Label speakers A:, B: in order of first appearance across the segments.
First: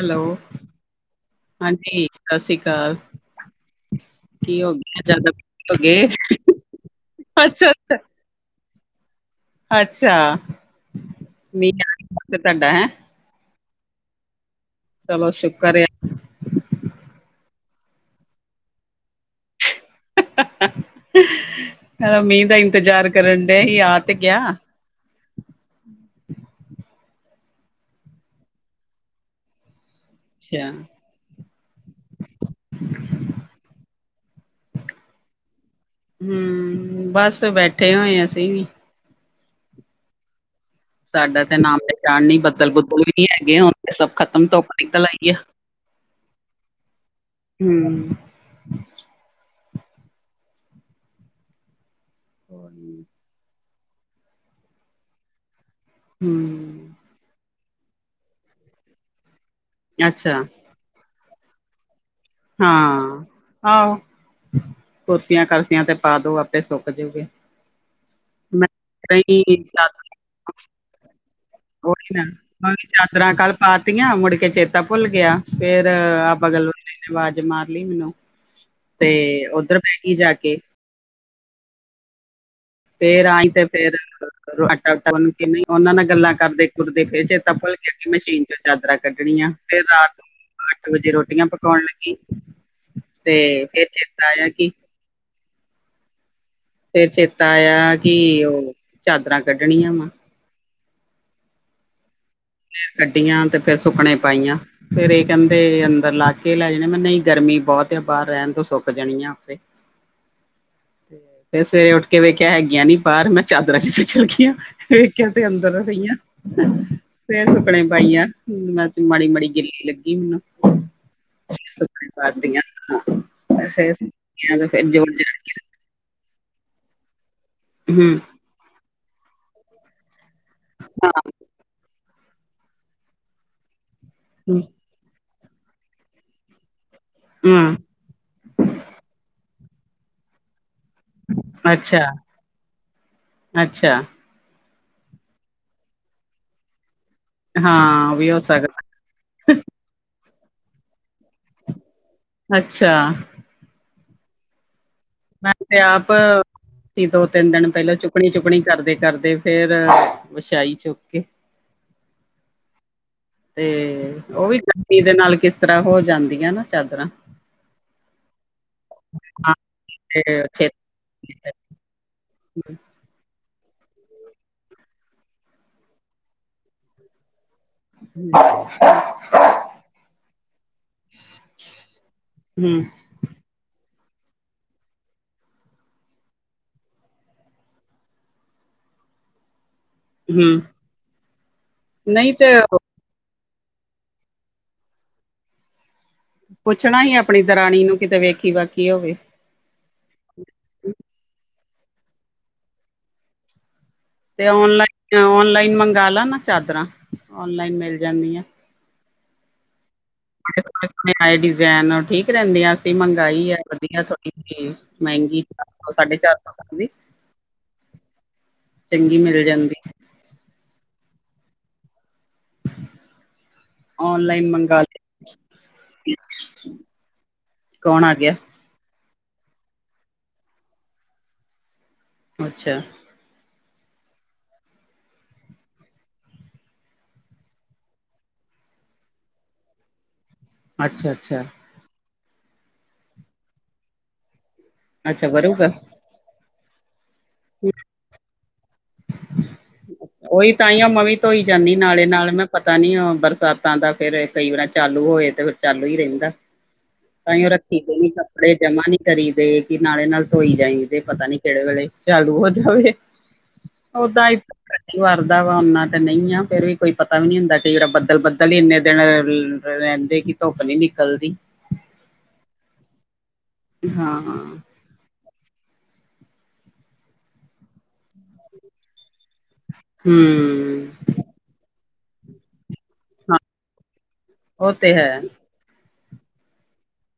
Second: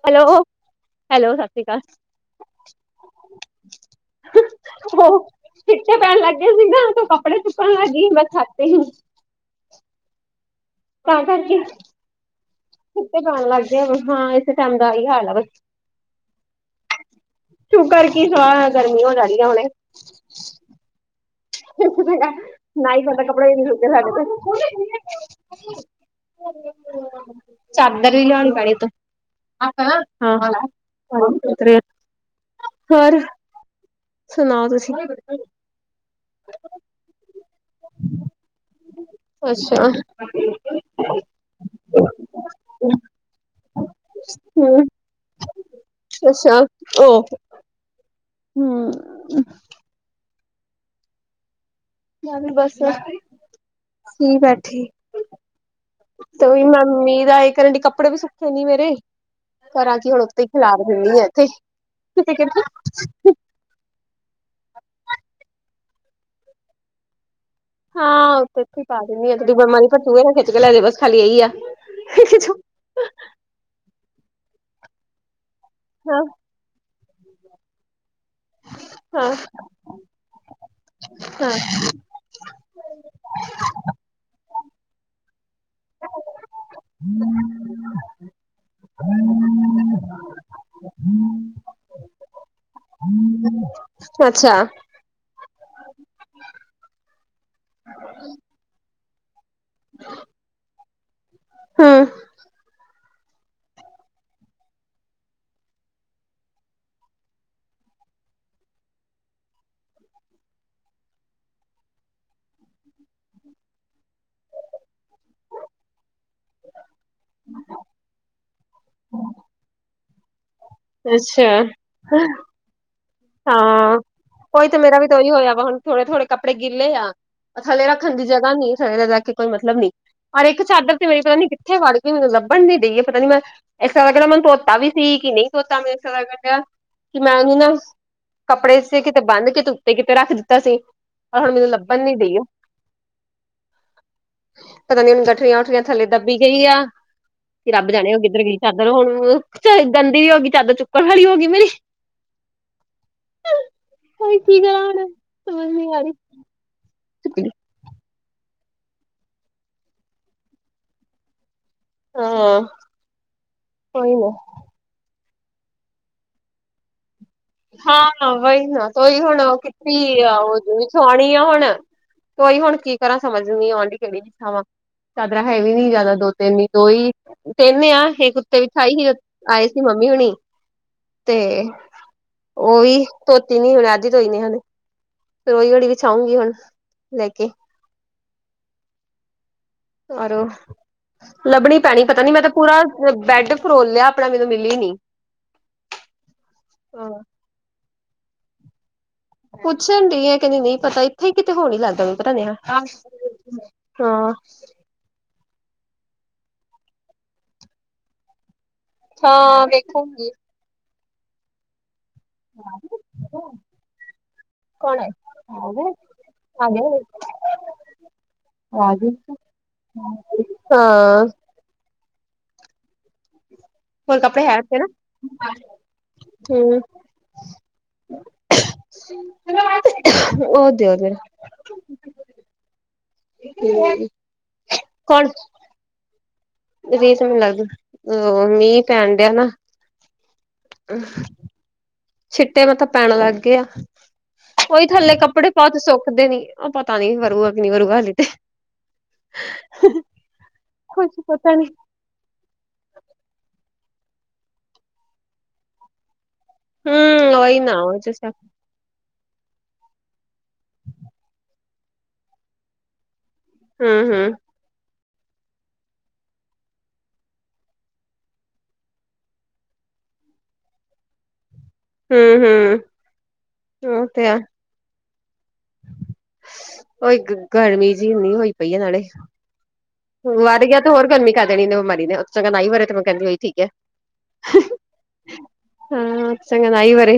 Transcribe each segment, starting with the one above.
A: Hello,
B: hello ਸਤਿ ਸ਼੍ਰੀ ਅਕਾਲ।
A: ਹਾਂਜੀ। ਸਤਿ ਸ੍ਰੀ ਅਕਾਲ। ਕੀ ਗਿਆ
B: ਹੋ
A: ਜ਼ਿਆਦਾ ਹੋ
B: ਛਿੱਟੇ
A: ਗਏ
B: ਪੈਣ ਲੱਗਗੇਏ ਸੀ ਨਾ ਤੇ ਕੱਪੜੇ
A: ਅੱਛਾ
B: ਚੁੱਕਣ ਲੱਗ
A: ਅੱਛਾ
B: ਗਈ ਮੈਂ ਛੱਤ।
A: ਅੱਛਾ। ਮੀਂਹ
B: ਬਾਰਸ਼।
A: ਆ ਤੁਹਾਡਾ ਹੈਂ।
B: ਜਾਣ ਲੱਗ ਗਿਆ ਹਾਂ। ਇਸ ਟਾਈਮ ਦਾ ਇਹੀ
A: ਚਲੋ
B: ਹਾਲ ਆ ਬਸ।
A: ਸ਼ੁਕਰ
B: ਸ਼ੂ ਕਰ ਕੀ ਸੋ ਗਰਮੀ ਹੋ ਜਾ ਰ ਆ ਹੁਣੇ।
A: [unintelligible] ਮੀਂਹ ਦਾ
B: ਨਹੀਂ
A: ਇੰਤਜ਼ਾਰ
B: ਬਦਾ
A: ਕਰਨ
B: ਕਪੜਾ
A: ਡੇ ਹੀ ਆ ਤੇ
B: ਦੇ
A: ਗਿਆ
B: ਸਾਡ [inaudible] ਚਾਦਰ ਵੀ ਲਿਆਉਣੀ ਪਾਣੀ ਤੋਂ? ਹਾਂ- ਹਾਂ
A: ਅੱਛਾ
B: [unintelligible] ਸੁਥਰੇ ਹੋਰ, ਸੁਣਾਓ ਤੁਸੀਂ? [inaudible]
A: ਹਮ, ਬੱਸ ਬੈਠੇ ਹੋਏ ਅਸੀਂ ਵੀ।
B: ਅੱਛਾ।
A: ਸਾਡਾ ਤੇ ਨਾਮ- ਨਿਸ਼ਾਨ ਜਾਣ ਨੀ ਬੱਦਲ- ਬੁੱਦਲ ਵੀ ਨੀ ਹੈਗੇ। ਸਭ ਖਤਮ ਧੁੱਪ ਨਿਕਲ ਆਈ ਆ। [inaudible]
B: ਤੁਸਾ ਉਹ
A: ਹਮ।
B: ਹਮ। ਮ ਬੱਸ, ਸੀ ਬੈਠੀ।
A: ਹੂੰ
B: ਤੂ ਹੀ ਮਮੀ ਦਾ ਇਹ ਕਰਨ ਡ ਕੱਪੜੇ ਵੀ ਸੁੱਖੇ ਨੀ ਮੇਰੇ? ਘਰਾਂ ਚ ਹੁਣ
A: ਅੱਛਾ
B: ਉੱਥੇ ਹੀ ਖਿਲਾਰ ਦੇਂਦੇ, ਇੱਥੇ ਕਿਤੇ ਕਹਿ ਰਹੇ ਹੋ
A: ਹਾਂ
B: ਤੁਸੀਂ।
A: ਆਹੋ- ਕੁਰਸੀਆਂ, ਕਰਸੀਆਂ ਤੇ ਪਾ ਦੋ ਆਪੇ ਸੁੱਕ ਜਾਊਗੇ।
B: ਹਾਂ ਓਥੇ-ਇੱਥੇ ਪਾ ਦਿੰਦੀ ਆ ਤੁਦੀ ਬਿਮਾਰੀ
A: ਹੀ
B: ਪਰ ਤੂ ਖਿੱਚ ਕੇ ਲੈਜ ਬਸ ਖਾਲੀ ਇਹੀ ਆ।
A: ਉਹੀ ਨਾ, ਚਾਦਰਾਂ ਕੱਲ ਪਾਤੀਆਂ! ਮੁੜ ਕੇ ਚੇਤਾ ਭੁੱਲ ਗਿਆ। ਫਿਰ,
B: ਹਾਂ
A: ਆਪ ਬਗਲ ਵਾਲੀ ਨੇ ਆਵਾਜ਼ ਮਾਰਲੀ ਮੈਨੂੰ? ਤੇ ਉੱਧਰ ਬੈ ਗਈ ਜਾ ਕੇ।
B: ਹ [unintelligible]
A: ਫਿਰ ਆਈ ਤੇ, ਫਿਰ ਆਟਾ ਓਟਾ ਗੂਣ ਕੇ, ਨਹੀ ਉਹਨਾ ਨਾਲ ਗੱਲਾਂ ਕਰਦੇ। ਗੁਰ ਦੇ ਫਿਰ ਚੇਤਾ ਭੁੱਲ ਕੇ ਮਸ਼ੀਨ ਚ ਚਾਦਰਾਂ ਕੱਢਣੀਆਂ। ਫਿਰ ਰਾਤ ਨੂੰ? ਰੋਜੀ ਰੋਟੀਆਂ ਪਕਾਉਣ ਲੱਗੀ, ਤੇ ਫਿਰ ਚੇਤਾ ਆਇਆ
B: ਅੱਛਾ
A: ਕਿ, ਫਿਰ ਚੇਤਾ ਆਇਆ। ਕਿ ਉਹ ਚਾਦਰਾਂ ਕੱਢਣੀਆਂ ਵਾ?
B: ਹੂੰ।
A: ਫਿਰ ਕੱਢੀਆਂ, ਤੇ ਫਿਰ ਸੁੱਕਣੇ ਪਾਈਆਂ। ਫਿਰ ਇਹ ਕਹਿੰਦੇ ਅੰਦਰ ਲਾ ਕੇ ਲੈ ਜਾਣੇ, ਮੈਂ ਨਹੀਂ ਗਰਮੀ ਬਹੁਤ ਐ, ਬਾਹਰ ਰਹਿਣ ਦੋ ਸੁੱਕ ਜਾਣੀ ਆਪੇ। ਤੇ? ਫਿਰ ਸਵੇਰੇ ਉੱਠ ਕੇ ਵੇਖਿਆ ਹੈਗੀਆਂ ਨੀ ਬਾਹਰ, ਮੈਂ ਚਾਦਰਾਂ ਕਿਥੇ ਚਲ ਗਈਆਂ? ਵੇਖਿਆ ਤੇ ਅੰਦਰ ਪਈ ਆ। ਫਿਰ ਸੁੱਕਣੇ ਪਾਇਆ। ਅੱਜ ਮਾੜੀ- ਮਾੜੀ ਗਿੱਲੀ ਲੱਗੀ ਹੁਣ।
B: ਅੱਛਾ
A: ਸੁ ਪਾਦੀਆਂ [unintelligible] ਅੱਜ ਫਿਰ
B: ਹਾਂ
A: ਸੁਖੀਆ,
B: ਉਹੀ ਤੇ
A: ਫਿਰ
B: ਮੇਰਾ ਵੀ ਤਾਂ
A: ਜੋੜ-ਜਾੜ
B: ਉਹੀ
A: ਕੇ
B: ਹੋਇਆ ਵਾ
A: ਰੱਖ?
B: ਹੁਣ ਥੋੜੇ -ਥੋੜੇ ਕੱਪੜੇ ਗਿਲੇ ਆ। ਥੱਲੇ
A: ਹੂੰ
B: ਰੱਖਣ ਦੀ ਜਗ੍ਹਾ ਨਹੀਂ। ਥੱਲੇ ਰੱਖ ਕੇ ਕੋਈ ਮਤਲਬ ਨਹੀ। ਪਰ ਇੱਕ ਚਾਦਰ ਤੇ
A: ਹਾਂ
B: ਮੇਰੀ ਪਤਾ ਨੀ ਕਿੱਥੇ ਵੜ ਗਈਏ, ਮੈਨੂੰ ਲੱਭਣ ਨ ਦੇਈਏ ਪਤਾ ਨੀ ਮੈਂ? ਇਸ ਤਰ੍ਹਾਂ ਲਗ ਰਿਹਾ, ਮੈਨੂੰ ਧੋਤਾ ਵੀ ਸੀ। ਕਿ ਨਹੀਂ ਧੋਤਾ, ਮੈਨੂ ਇਸ ਤਰ੍ਹਾਂ ਲਗਦਾ ਪਾਇਆ, ਕਿ ਮੈਂ ਉਹਨੂੰ ਨਾ?
A: ਹੂੰ
B: ਕੱਪੜੇ ਇਸ ਤੇ, ਕਿਤੇ ਬੰਨ ਕੇ ਉੱਤੇ- ਕਿਤੇ ਰੱਖ ਦਿੱਤਾ ਸੀ। ਪਰ ਹੁਣ ਮੈਨੂੰ ਲੱਭਣ
A: ਅੱਛਾ
B: ਨਹੀਂ ਰਹੀ ਓ।
A: ਅੱਛਾ
B: ਪਤਾ ਨੀ, ਹੁਣ ਗਠਣੀਆਂ- ਗੂੱਠਣੀਆਂ ਥੱਲੇ ਦੱਬੀ ਗਈ ਆ। ਕਿ ਰੱਬ
A: ਹਾਂ
B: ਜਾਣੇ, ਉਹ
A: ਵੀ ਹੋ
B: ਕਿੱਧਰ ਗਈ
A: ਸਕਦਾ
B: ਚਾਦਰ ਹੁਣ, ਗੰਦੀ ਵੀ ਹੋ ਗਈ। ਚਾਦਰ ਚੁੱਕਣ ਵਾਲੀ ਹੋ, ਗਈ ਮੇਰੀ।
A: ਅੱਛਾ!
B: ਓ ਕੀ ਕਰਾ ਹੁਣ?
A: ਮੈਂ
B: ਸਮਝ
A: ਤੇ
B: ਨੀ ਆ
A: ਆਪ ਸੀ ਦੋ,
B: ਰਹੀ
A: ਤਿੰਨ ਦਿਨ ਪਹਿਲਾਂ ਚੁੱਕ ਚੁਪਣੀ -ਚੁਪਣੀ, ਕਰਦੇ -ਕਰਦੇ ਫੇਰ ਵਛਾਈ ਚੁੱਕ ਕੇ।
B: ਹਾਂ
A: ਤੇ
B: ਕੋਈ ਨਾ
A: ਉਹ ਵੀ? ਕਿਦੇ ਨਾਲ ਕਿਸ ਤਰ੍ਹਾਂ, ਹੋ ਜਾਂਦੀਆਂ ਨਾ ਚਾਦਰਾਂ।
B: ਹਾਂ। ਵਹੀ ਨਾ ਤੁਈ ਹੁਣ
A: ਹਾਂ ਤੇ
B: ਕਿੱਥੇ ਆ ਉਹ
A: ਛੇਤੀ
B: ਵਸ਼ਸਾਉਣੀ ਆ ਹੁਣ [unintelligible] ਓਈ ਹੁਣ
A: ਹੂੰ
B: ਕੀ ਕਰਾਂ, ਸਮਝ ਨਹੀਂ ਆਉਣ ਦੀ ਕਿੰਨੀ ਕੁ ਖਾਵਾ? ਚਾਦਰਾ ਹੈ ਵੀ ਨਹੀਂ ਜ਼ਿਆਦਾ। ਦੋ -ਤਿੰਨ ਹੀ ਦੋ ਹੀ ਕਹਿੰਨੇ ਆ। ਇਹ ਓਤੇ ਵਿਛਾਹੀ ਹੈ। ਆਏ ਸੀ ਮੰਮੀ ਹੋਣੀ ਤੇ। ਓ ਈ। ਧੋਤੀ ਨਈ, ਓ ਅੱਜ, ਧੋਈ ਨੇ ਹੁਣ। ਓਹੀ ਹੀ, ਵਿਛਾਉਂਗੀ ਹੁਣ ਲੈ ਕੇ। ਆਰੋ!
A: ਹੂੰ
B: ਲੱਭਣੀ ਪੈਣੀ, ਪਤਾ
A: ਨਹੀਂ
B: ਨੀ, ਮੈਂ
A: ਤੇ
B: ਤਾਂ ਪੂਰਾ। ਬੈਡ ਫਰੋਲ ਲਿਆ ਆਪਣਾ, ਮੈਨੂੰ ਮਿਲੀ ਨਹੀਂ?
A: ਪੁੱਛਣਾ ਹੀ ਆਪਣੀ ਦਰਾਣੀ ਨੂੰ, ਕਿਤੇ ਵੇਖੀ -ਵਾਖੀ ਹੋਵੇ।
B: ਪੁੱਛਣ ਦੀ ਐ, ਕਹਿੰਦੀ ਨਹੀਂ ਪਤਾ। ਇੱਥੇ ਹੀ ਕਿਤੇ ਹੋਣ ਨੀ ਲੱਗਦਾ ਪਤਾ ਨਹੀਂ?
A: ਤੇ ਔਨਲਾਈਨ- ਤੇ ਔਨਲਾਈਨ ਮੰਗਾ ਲਾ ਨਾ ਚਾਦਰਾਂ, ਔਨਲਾਈਨ ਮਿਲ ਜਾਂਦੀਆਂ।
B: ਹਾਂ, ਵੇਖੂਗੀ।
A: ਣੇ ਆਏ ਡਿਜ਼ਾਇਨ ਠੀਕ [unintelligible] ਕਰਹਿੰਦੇ ਅਸੀਂ ਮੰਗਾਈ ਹੈ। ਵਧੀਆ ਥੋੜੀ ਹੀ
B: ਕੌਣ
A: ਮਹਿੰਗੀ ਚਾਰ
B: ਆ ਗਏ
A: ਸੌ ਸਾਢੇ ਚਾਰ
B: ਆ
A: ਸੌ ਦੀ।
B: ਗਏ ਆ ਗਈ
A: ਚੰਗੀ ਮਿਲ ਜਾਂਦੀ।
B: ਹਾਂ। ਹੋਰ ਕੱਪੜੇ
A: ਔਨਲਾਈਨ
B: ਹੈ ਉੱਥੇ
A: ਮੰਗਾਲ
B: ਨਾ ਹੂੰ
A: ਕੌਣ ਆ ਗਿਆ?
B: ਉਹਦੇ- ਉਹਦੇ।
A: ਅੱਛਾ।
B: ਕੋਣ? ਰੀ ਤਾਂ ਮੈਨੂੰ ਲੱਗਦਾ। ਮੀਂਹ, ਪੈਣ ਠਿਆ ਨਾ।
A: ਅੱਛਾ ਅੱਛਾ
B: ਛਿੱਟੇ, ਮਤਲਬ ਪੈਣ, ਲੱਗ ਗਏ ਆ। ਉਹੀ, ਥੱਲੇ
A: ਅੱਛਾ
B: ਕੱਪੜੇ
A: ਵਰੂਗਾ
B: ਪਾਹੁ, ਤੇ ਸੁੱਕਦੇ ਨੀ। ਉਹ ਪਤਾ ਨੀ ਵਰੂ।
A: ਉਹੀ, ਤਾਂਹੀ ਉਂ
B: ਕੁਛ
A: ਮੈਂਵੀ, ਧੋਈ
B: ਪਤਾ ਨੀ
A: ਜਾਂਦੀ, ਨਾਲੇ ਨਾਲ ਮੈਂ। ਪਤਾ ਨੀ, ਓਹ ਬਰਸਾਤਾਂ ਦਾ, ਫੇਰ ਐਦਾ ਹੀ, ਹੋ ਰਿਹਾ ਚਾਲੂ ਹੋਏ ਤੇ ਫੇਰ, ਚਾਲੂ ਹੀ ਰਹਿੰਦਾ।
B: ਹੂੰ
A: ਤਾਂਹੀ, ਉਹ
B: ਉਹੀ ਨਾ
A: ਰੱਖੀ, ਗਈ ਕੱਪੜੇ। ਜਮਾ ਨੀ ਕਰੀ ਦੇ, ਕਿ ਨਾਲੇ- ਨਾਲ, ਧੋਈ ਜਾਈ ਦੇ। ਪਤਾ ਨੀ ਕਿਹੜੇ ਵੇਲੇ ਚਾਲੂ, ਹੋ ਜਾਵੇ। ਓਦਾਂ
B: ਹੂੰ-ਹੂੰ,
A: ਹੀ। ਮੀਂ, ਵਾਰਦਾ ਵਾ, ਓਨਾ ਤੇ ਨਹੀਂ ਆ। ਫੇਰ ਵੀ, ਕੋਈ ਪਤਾ ਵੀ, ਨੀ ਹੁੰਦਾ। ਕਿਰਾ ਬੱਦਲ, ਬੱਦਲ ਹੀ ਇੰਨੇ ਦਿਨ। ਰਹਿੰਦੇ ਕਿ, ਧੁੱਪ ਨੀ ਨਿਕਲਦੀ।
B: ਹੂੰ- ਹੂੰ।
A: ਹਾਂ, ਹਾਂ।
B: ਉ ਗਰਮੀ, ਜਿਹੀ ਇਨੀ ਹੋਈ ਪਈ ਹੈ। ਨਾਲੇ।
A: ਹੂੰ
B: ਵਰ ਗਿਆ ਤੇ, ਹੋਰ ਗਰਮੀ ਕਰ ਦੇਣੀ। ਇਨੇ ਬਮਾਰੀ ਨੇ, ਉਤੋਂ ਚੰਗਾ ਨ ਵਰੇ, ਤੇ ਮੈਂ, ਕਹਿੰਦੀ ਉਹੀ ਠੀਕ ਹੈ।
A: ਓ, ਤੇ, ਹੈ।
B: ਹੂੰ, ਚੰਗਾ ਨਾਈ ਵਰੇ।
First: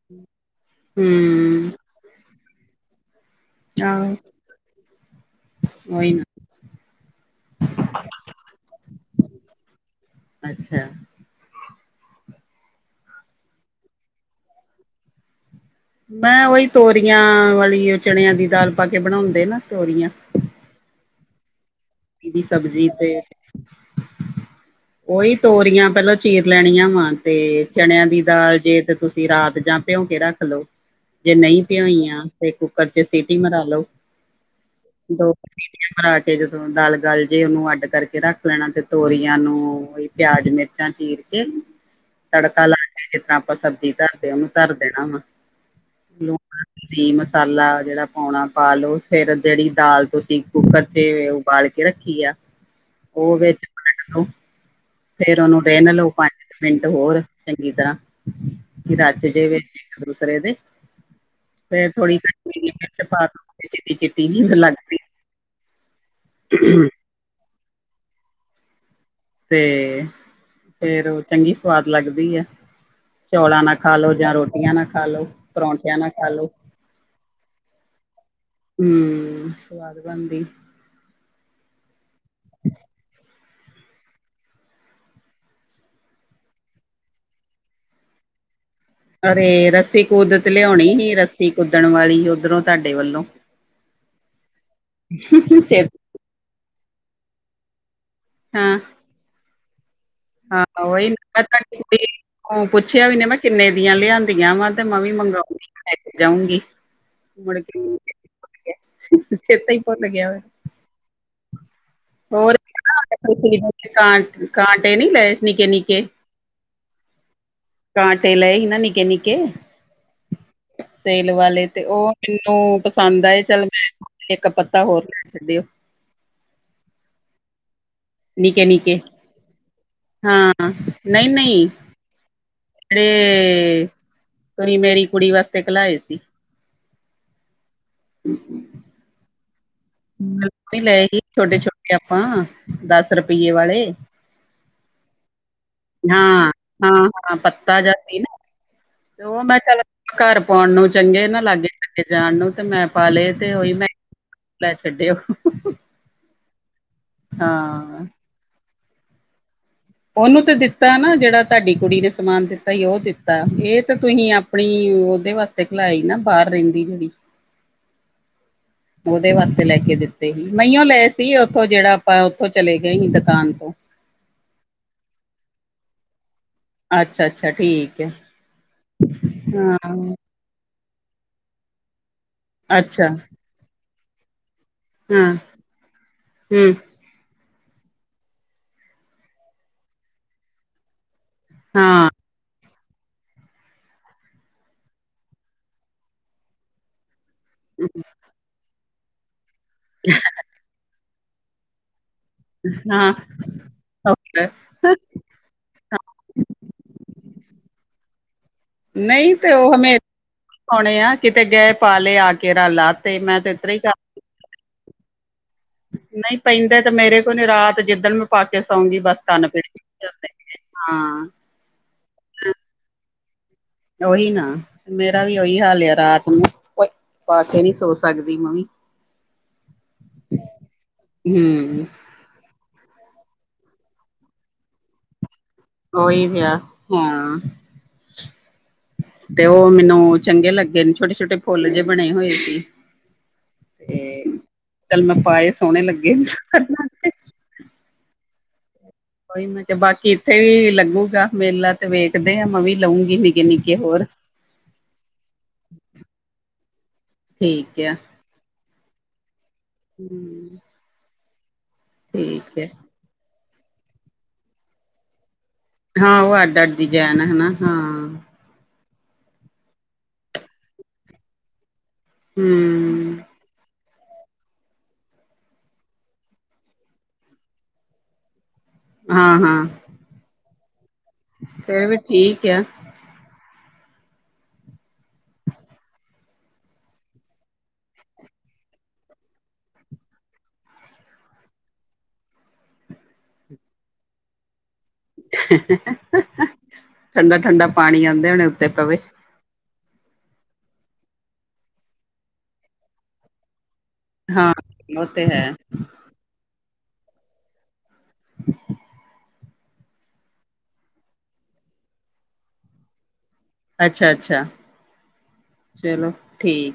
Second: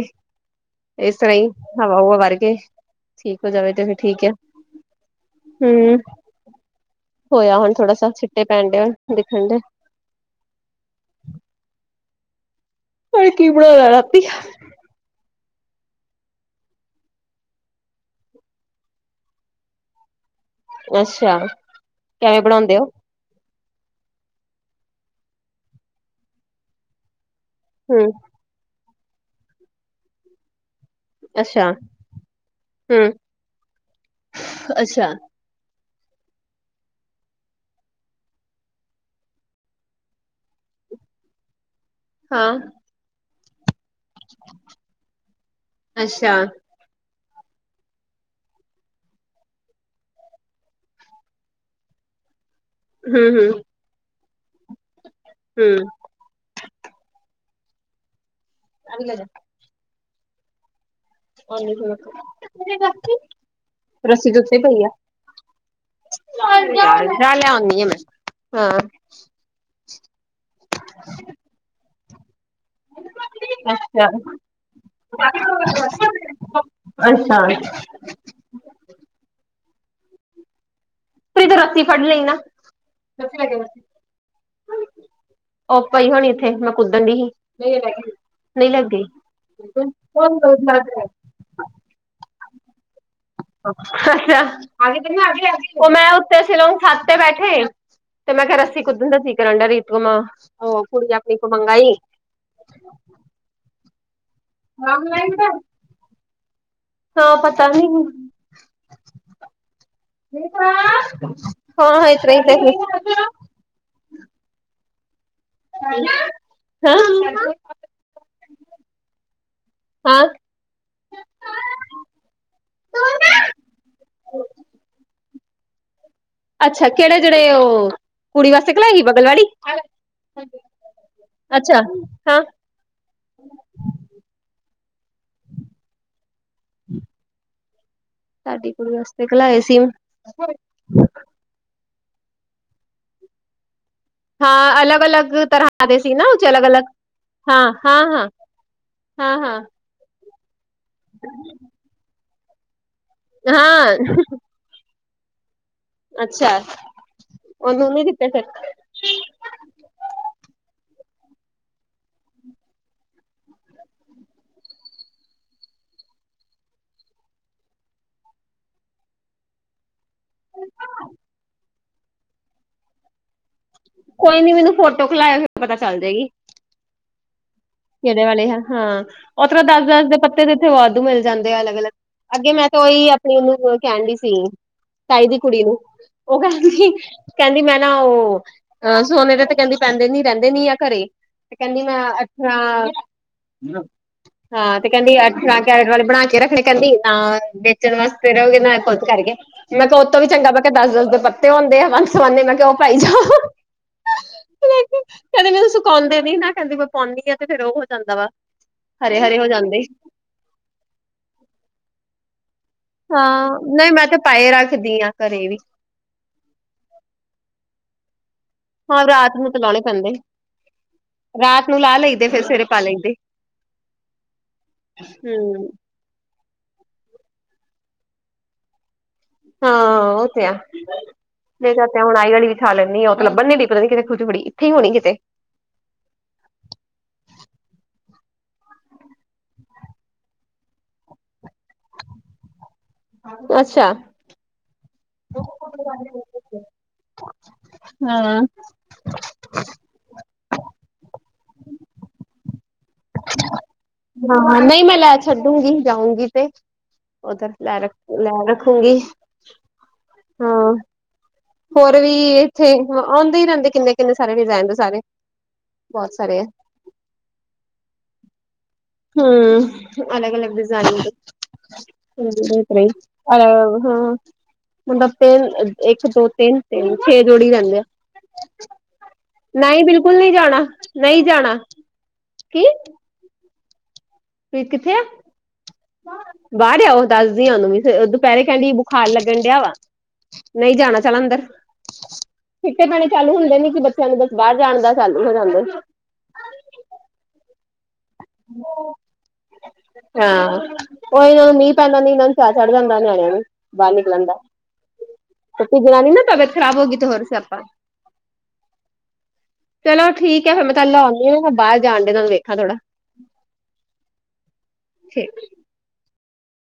B: ਇਸ ਤਰਾਂ ਹੀ,
A: ਹੂੰ,
B: ਹਵਾ-ਹੁਵਾ, ਵਰ ਜੇ। ਠੀਕ ਹੋ, ਜਾਵੇ ਤੇ, ਫੇਰ
A: ਆਹੋ
B: ਠੀਕ ਆ। ਹੂੰ,
A: ਉਹੀ
B: ਹੋਇਆ ਹੁਣ। ਥੋੜਾ ਸਾ, ਛਿੱਟੇ ਪੈਣ। ਡ ਦੇਖਣ ਡੇ।
A: ਅੱਛਾ।
B: ਹੋਰ, ਕੀ ਬਣਾਇਆ ਰਾਤੀ?
A: ਮੈਂ ਉਹੀ, ਤੋਰੀਆਂ ਵਾਲੀ, ਉਹ ਚਣਿਆਂ ਦੀ ਦਾਲ, ਪਾ ਕੇ ਬਣਾਉਂਦੇ ਨਾ ਤੋਰੀਆਂ।
B: ਅੱਛੇਆ।
A: [inaudible] ਸਬਜ਼ੀ ਤੇ ਉਹੀ ਤੋਰੀਆਂ, ਪਹਿਲਾਂ ਚੀਰ ਲੈਣੀਆਂ ਵਾ। ਤੇ ਚਣਿਆਂ
B: ਹੂੰ
A: ਦੀ ਦਾਲ, ਜੇ, ਤਾਂ ਤੁਸੀਂ, ਰਾਤ ਜਾਂ ਭਿਉਂ ਕੇ ਰੱਖ ਲਓ। ਜੇ ਨਹੀਂ
B: ਅੱਛਾ
A: ਪਿਓਈਆਂ ਤੇ, ਕੁੱਕਰ
B: ਹੂੰ
A: ਚ, ਸੀਟੀ ਮਰਾ ਲੋ।
B: ਅੱਛਾ
A: ਦੋ [unintelligible] [inaudible] ਸੀਟੀਆਂ, ਮਰਾ ਕੇ। ਜਦੋਂ, ਦਾਲ ਗਲਜੇ ਉਹਨੂੰ ਅੱਡ ਕਰਕੇ ਰੱਖ ਲੈਣਾ। ਤੇ, ਤੋਰੀਆਂ ਨੂੰ ਪਿਆਜ, ਮਿਰਚਾਂ ਚੀਰ ਕੇ ਮ [inaudible]
B: ਹਾਂ
A: ਤੜਕਾ ਲਾ ਕੇ, ਜਿਨਾ ਆਪਾਂ ਸਬਜ਼ੀ ਧਰਦੇ, ਉਹਨੂੰ ਧਰ ਦੇਣਾ ਵਾ। ਲੂ
B: ਅੱਛਾ
A: ਹਲਦੀ, ਮਸਾਲਾ, ਜਿਹੜਾ ਪਾਉਣਾ ਪਾ ਲਓ। ਫੇਰ ਜਿਹੜੀ ਦਾਲ ਤੁਸੀਂ ਕੁੱਕਰ ਚੇ ਬਾਲ‌ ਕੇ ਰੱਖੀ ਆ।
B: ਹੂੰ
A: ਉਹ
B: ਹੂੰ
A: ਵਿੱਚ ਪਲਟ ਦੋ। ਫੇਰ ਉਹਨੂੰ, ਰਹਿਨ ਲਓ ਪੰਜ ਕ ਮਿੰਟ ਹੋਰ, ਚੰਗੀ ਤਰਾਂ। ਕੀ ਰਚ ਜਵੇ। [unintelligible]
B: ਹੂੰ ਰੱਸੀ ਤੇ ਉੱਤੇ ਪਈ ਆ
A: [unintelligible]
B: [unintelligible]
A: ਤੇ, ਫੇਰ ਉਹ, ਚੰਗੀ ਸਵਾਦ ਲੱਗਦੀ ਆ। ਚੌਲਾਂ ਨਾ ਖਾ
B: ਅੱਛਾ
A: ਲੋ, ਜਾਂ ਰੋਟੀਆਂ ਨਾ ਖਾ ਲੋ, ਪਰੌਂਠਿਆਂ ਨਾ ਖਾ ਲੋ।
B: ਅੱਛਾ।
A: ਹੂੰ। ਸਵਾਦ ਬਣਦੀ।
B: [unintelligible] ਓ ਪਈ ਹੋਣੀ ਇੱਥੇ। ਮੈਂ ਕੁੱਦਣ ਦਈ। ਸੀ ਨਹੀਂ ਲੱਗੀ।
A: ਅਰੇ ਰੱਸੀ, ਕੁਦਤ ਲਿਆਉਣੀ ਸੀ। ਰੱਸੀ ਕੁਦਣ ਵਾਲੀ, ਓਧਰੋਂ, ਤੁਹਾਡੇ ਵੱਲੋਂ।
B: ਅੱਛਾ,
A: ਸੇਬ
B: ਉਹ ਮੈਂ ਉੱਤੇ ਸਿਲੋਂਗ ਖਥ ਤੇ ਬੈਠੇ ਤੇ ਮੈਂ ਕਿਹਾ
A: ਹਾਂ,
B: ਅੱਸੀ ਕੁੱਦਣ ਦਾ ਕੀ ਕਰਨ ਡ ਰੀਤ ਮ
A: ਹਾਂ
B: ਉਹ
A: ਉਹੀ
B: ਕੁੜੀ
A: ਨਾ,
B: ਆਪਣੀ
A: ਮੈਂ
B: ਕੋਲ
A: ਤੁਹਾਡੀ
B: ਮੰਗਾਈ।
A: ਕੁੜੀ ਉਹ ਪੁੱਛਿਆ ਵੀ ਨੇ ਮੈਂ ਕਿਨੇ ਦੀਆਂ ਲਿਆਂ ਗਿਆ ਵਾਂ ਤੇ ਮੈਂ ਵੀ ਮੰਗਉਂਗੀ
B: ਹਾਂ
A: ਲੈ ਕੇ ਜਾਊਂਗੀ।
B: ਪਤਾ
A: ਮੁੜਕੇ ਚੇਤਾ ਹੀ ਭੁਲ ਗਿਆ
B: ਨਹੀਂ ਹਾਂ ਇਤਰਾ
A: ਹੋਰ
B: ਹੀ
A: ਕਾਂਟ ਕਾਂਟੇ ਨੀ ਲਏ? ਨਿੱਕੇ-ਨਿੱਕੇ
B: [inaudible]
A: ਕਾਂਟੇ ਲਏ ਹਿ ਨਾਂ ਨਿਕੇ-ਨਿਕੇ
B: ਹਾਂ
A: ਸੇਲ ਵਾਲੇ ਤੇ ਉਹ ਮੈਨੂੰ ਪਸੰਦ ਆਏ ਚੱਲ ਮੈਂ ਇੱਕ ਪੱਤਾ ਹੋਰ ਲੈ ਛਡੇਓ।
B: ਅੱਛਾ ਕਿਹੜੇ ਜਿਹੜੇ ਉਹ ਕੁੜੀ ਵਾਸਤੇ
A: ਨਿੱਕੇ-ਨਿੱਕੇ
B: ਕਲਾਏਗੀ ਬਗਲਵਾੜੀ?
A: ਹਾਂ
B: ਅੱਛਾ ਹਾਂ
A: [unintelligible] ਤੂਰੀ ਮੇਰੀ ਕੁੜੀ ਵਾਸਤੇ ਕਲਾਏ ਸੀ।
B: ਸਾਡੀ ਕੁੜੀ ਵਾਸਤੇ ਕਲਾਏ ਸੀ।
A: ਛੋਟੇ-ਛੋਟੇ ਆਪਾਂ ਦਸ ਰੁਪਈਏ ਵਾਲੇ।
B: ਹਾਂ ਅਲੱਗ-ਅਲੱਗ ਤਰ੍ਹਾਂ ਦੇ ਸੀ ਨਾ ਉ ਛ
A: ਹਾਂ
B: ਅਲੱਗ-ਅਲੱਗ,
A: ਹਾਂ ਹਾਂ ਪੱਤਾ ਜਾ ਸੀ
B: ਹਾਂ-ਹਾਂ-ਹਾਂ।
A: ਨਾ ਤੇ ਉਹ ਮੈਂ ਚੱਲ ਘਰ ਪਾਉਣ ਨੂੰ ਚੰਗੇ ਨਾ ਲਾਗੇ-ਲਗੇ ਜਾਣ ਨੂੰ ਤੇ ਮੈਂ ਪਾ ਲਏ ਤੇ ਉਹੀ ਮੈਂ
B: ਹਾਂ
A: ਲੈ ਛੱਡੇਓ।
B: ਅੱਛਾ, ਉਹਨੂੰ ਨੀ
A: ਹਾਂ
B: ਦਿੱਤੇ ਫਿਰ?
A: ਉਹਨੂੰ ਤਾਂ ਦਿੱਤਾ ਨਾ ਜਿਹੜਾ ਤਾਡੀ ਕੁੜੀ ਨੇ ਸਮਾਨ ਦਿੱਤਾ ਸੀ ਉਹ ਦਿੱਤਾ, ਇਹ ਤਾਂ ਤੁਸੀਂ ਆਪਣੀ ਉਹਦੇ ਵਾ ਤੇ ਕਲਾਈ ਨਾ ਬਾਹਰ ਰਹਿੰਦੀ ਜਿਹੜੀ। ਉਹਦੇ ਵਾਸਤੇ ਲੈ ਕੇ ਦਿੱਤੇ ਸੀ ਮਈਓ ਲਏ ਸੀ ਉੱਥੋਂ ਜਿਹੜਾ ਆਪਾਂ ਉੱਥੋਂ ਚਲੇ ਗਏ ਸੀ ਦੁਕਾਨ ਤੋਂ।
B: ਕੋਈ ਨੀ ਮੈਨੂੰ ਫੋਟੋ ਖਿਲਾਇਓ ਫੇਰ ਪਤਾ ਚੱਲ ਜੇਗੀ।
A: ਅੱਛਾ-ਅੱਛਾ, ਠੀਕ। ਹੈ
B: ਕਿਹੜੇ ਵਾਲੇ ਆ ਹਾਂ, ਔਦਰੋ ਦਸ-ਦਸ
A: ਹਾਂ
B: ਦੇ ਪੱਤੇ ਤੇ ਇੱਥੇ ਵਾਧੂ ਮਿਲ ਜਾਂਦੇ ਆ ਅਲੱਗ-ਅਲੱਗ। ਅੱਗੇ ਮੈਂ ਤਾਂ ਉਹੀ
A: ਅੱਛਾ
B: ਆਪਣੀ ਉਹਨੂੰ ਕੈਣ ਦੀ ਸੀ। ਤਾਈ
A: ਹਾਂ
B: ਦੀ ਕੁੜੀ ਨੂੰ, ਔਹੋ
A: ਹੂੰ,
B: ਹੀ-ਹੀ ਕਹਿੰਦੀ ਮੈਂ ਨਾ ਉਹ ਸੋਨੇ ਦੇ ਤੇ ਕਹਿੰਦੀ ਪੈਂਦੇ ਨੀ ਰਹਿੰਦੇ ਨੀ ਆ ਘਰੇ ਤੇ ਕਹਿੰਦੀ ਮੈਂ
A: ਹਾਂ,
B: ਅਠਾਂ ਹਾਂ ਤੇ ਕਹਿੰਦੀ [unintelligible] ਬਣਾ ਕੇ ਰੱਖਣੇ ਕਹਿੰਦੀ ਤਾਂ ਵੇਚਣ ਵਾਸਤੇ ਰਹੋਗੇ ਨਾ ਖੁੱਦ ਕਰਕੇ, ਮੈਂ ਕਿਹਾ ਉਤੋਂ ਵੀ ਚੰਗਾ ਮੈਂ ਕਿਹਾ ਦਸ-ਦਸ ਦੇ ਪੱਤੇ ਹੁੰਦੇ ਆ। ਸੋਨੇ ਮੈਂ ਕਿਹਾ ਉਹ ਪਾਈ
A: ਹਾਂ
B: ਜਾਓ,
A: ਓਕੇ
B: ਕਹਿੰਦੇ ਮੈਨੂੰ ਸੁਕਾਉਂਦੇ ਨਈ ਨਾ ਕਹਿੰਦੇ ਪਾਉਂਦੀ ਆ ਤੇ ਫੇਰ ਉਹ ਹੋ ਜਾਂਦਾ ਵਾ। ਹਰੇ
A: ਨਹੀਂ
B: ਹਰੇ ਹੋ
A: ਤੇ ਉਹ
B: ਜਾਂਦੇ
A: ਹਮੇ ਪਾਉਣੇ ਆ ਕਿਤੇ ਗਏ ਪਾ ਲਏ ਆ ਕੇ ਰਾਲਾਤ
B: ਹਾਂ ਨਹੀਂ ਮੈਂ ਤੇ ਪਾਏ ਰੱਖਦੀ ਹਾਂ ਘਰੇ ਵੀ।
A: ਨਹੀਂ ਪੈਂਦੇ ਤੇ ਮੇਰੇ ਕੋਲ ਨੀ ਰਾਤ ਜਿੱਦਣ ਮੈਂ ਪਾ ਕੇ ਸਉਂਗੀ
B: ਹਾਂ
A: ਬੱਸ
B: ਰਾਤ
A: ਕਨ
B: ਨੂੰ ਤੇ
A: ਪੀੜ
B: ਲਾਉਣੇ ਪੈਂਦੇ
A: [unintelligible] ਹਾਂ।
B: ਰਾਤ ਨੂੰ ਲਾਹ ਲਈਦੇ ਫਿਰ ਸਵੇਰੇ ਪਾ ਲੈਂਦੇ।
A: ਓਹੀ ਨਾ ਮੇਰਾ ਵੀ ਓਹੀ
B: ਹੂੰ
A: ਹਾਲ ਆ ਰਾਤ ਨੂੰ ਕੋ ਪਾਕੇ ਨਹੀਂ ਸੋ ਸਕਦੀ ਮੈਵੀ।
B: ਹਾਂ, ਉਹ ਤੇ ਹੈ।
A: ਹੂੰ
B: ਹੁਣ ਅਹੀ ਵਾਲੀ ਖਾ ਲੈਂਣੀ ਆ, ਉਹ ਤਾਂ ਲੱਭਣ ਨਹੀਂ ਡਈ ਪਤਾ ਨ ਕਿਤੇ ਖੂਹ ਚ ਇਥੇ ਹੀ ਹੋਣੀ ਕਿਤੇ।
A: ਉਹੀ ਵੀ ਆ ਹਮ। ਤੇ ਔ ਮੈਨੂੰ ਚੰਗੇ ਲੱਗੇ ਨੇ ਛੋਟੇ-ਛੋਟੇ ਫੁੱਲ ਜੇ ਬਣੇ ਹੋਏ ਸੀ।
B: ਅੱਛ
A: ਤੇ ਚੱਲ ਮੈਂ ਪਾਏ ਸੋਣੇ ਲੱਗੇ।
B: ਹਾਂ।
A: ਔਹੀ ਮੈਂ ਕਿਹਾ ਬਾਕੀ ਇੱਥੇ ਵੀ ਲੱਗੂਗਾ ਮੇਲਾ ਤੇ ਵੇਖਦੇ ਆਂ ਮੈਂ ਵੀ ਲਊਂਗੀ ਨਿੱਕੇ-ਨਿੱਕ
B: ਹਾਂ, ਨਹੀਂ ਮੈਂ ਲੈ ਛੱਡੂਗੀ ਜਾਊਗੀ ਤੇ ਔਧਰ ਲੈ
A: ਠੀਕ ਆ
B: ਰੱਖ ਲੈ ਰੱਖੂੰਗੀ।
A: ਹੂੰ।
B: ਹੋਰ ਵੀ
A: ਠੀਕ ਹੈ
B: ਇੱਥੇ ਆਉਂਦੇ ਹੀ ਰਹਿੰਦੇ ਕਿੰਨੇ-ਕਿੰਨੇ ਸਾਰੇ ਡਜ਼ਾਇਨ ਤੇ ਸਾਰੇ। ਬਹੁਤ
A: ਹਾਂ ਉਹ
B: ਸਾਰੇ ਆ
A: ਅੱਡ-ਅੱਡ ਡੀਜਾਇਣ ਹੈ ਨਾ ਹਾਂ।
B: ਹੂੰ, ਅਲਗ-ਅਲਗ ਡਿਜ਼ਾਈਨ ਦੇ [unintelligible]
A: ਹੂੰ
B: ਹੈਲੋ। ਨੱਬੇ ਇੱਕ ਦੋ ਤਿੰਨ ਛੇ ਜੋੜੀ ਰਹਿੰਦੇ ਆਂ।
A: ਹਾਂ ਹਾਂ
B: ਨਹੀਂ, ਬਿਲਕੁਲ ਨੀ ਜਾਣਾ, ਨਹੀਂ ਜਾਣਾ
A: ਫੇਰ ਵੀ ਠੀਕ ਆ
B: ਕੀ? ਤੁਸੀ ਕਿੱਥੇ ਆ? ਬਾਰਰ ਆਉ ਦੱਸਦੀ ਆ ਤੁਹਾਨੂੰ ਵੀ ਫੇਰ ਦੁਪਹਿਰੇ ਕੈੰਦੀ ਬੁਖਾਰ ਲੱਗਣ ਡਿਆ ਵਾ। ਨਹੀਂ ਜਾਣਾ ਚਲ ਅੰਦਰ, ਚਿੱਟੇ ਪੈਣੇ ਚਾਲੂ ਹੁੰਦੇ ਨੀ ਕਿ ਬੱਚਿਆਂ ਨੂੰ ਬੱਸ ਬਾਹਰ ਜਾਣ ਦਾ। ਚਾਲੂ ਹੋ ਜਾਂਦਾ
A: ਠੰਡਾ-ਠੰਡਾ ਪਾਣੀ ਆਂਦੇ ਹੋਣੇ ਉੱਤੇ ਤਵੇ।
B: ਹਾਂ, ਓਹ ਇਨਾਂ ਨੂੰ ਮੀਂਹ ਪੈਂਣ ਦਾ ਇਨਾਂ ਨੂੰ ਚਾਅ ਚੜ ਜਾਂਦਾ ਨਿਆਣਿਆਂ ਨੂੰ। ਬਾਰਰ ਨਿਕਲਣ ਦਾ
A: ਹਾਂ ਉਹ ਤੇ ਹੈ
B: ਇਕ ਕਰਾਲੀ ਨਾ ਤਬੀਅਤ ਖਰਾਬ ਹੋ ਗਈ ਤੇ ਹੋਰ ਸਿਆਪਾਂ। ਚਲੋ ਠੀਕ ਹੈ ਫੇਰ ਮੈਂ ਕਲ ਲਵਾਣੀ ਆਂ ਬਾਰ ਜਾਣ ਡੇ ਜਦੋ ਵੇਖਾਂ ਥੋੜਾ।
A: ਅੱਛਾ-ਅੱਛਾ,
B: ਠੀਕ
A: ਚਲੋ ਠੀਕ।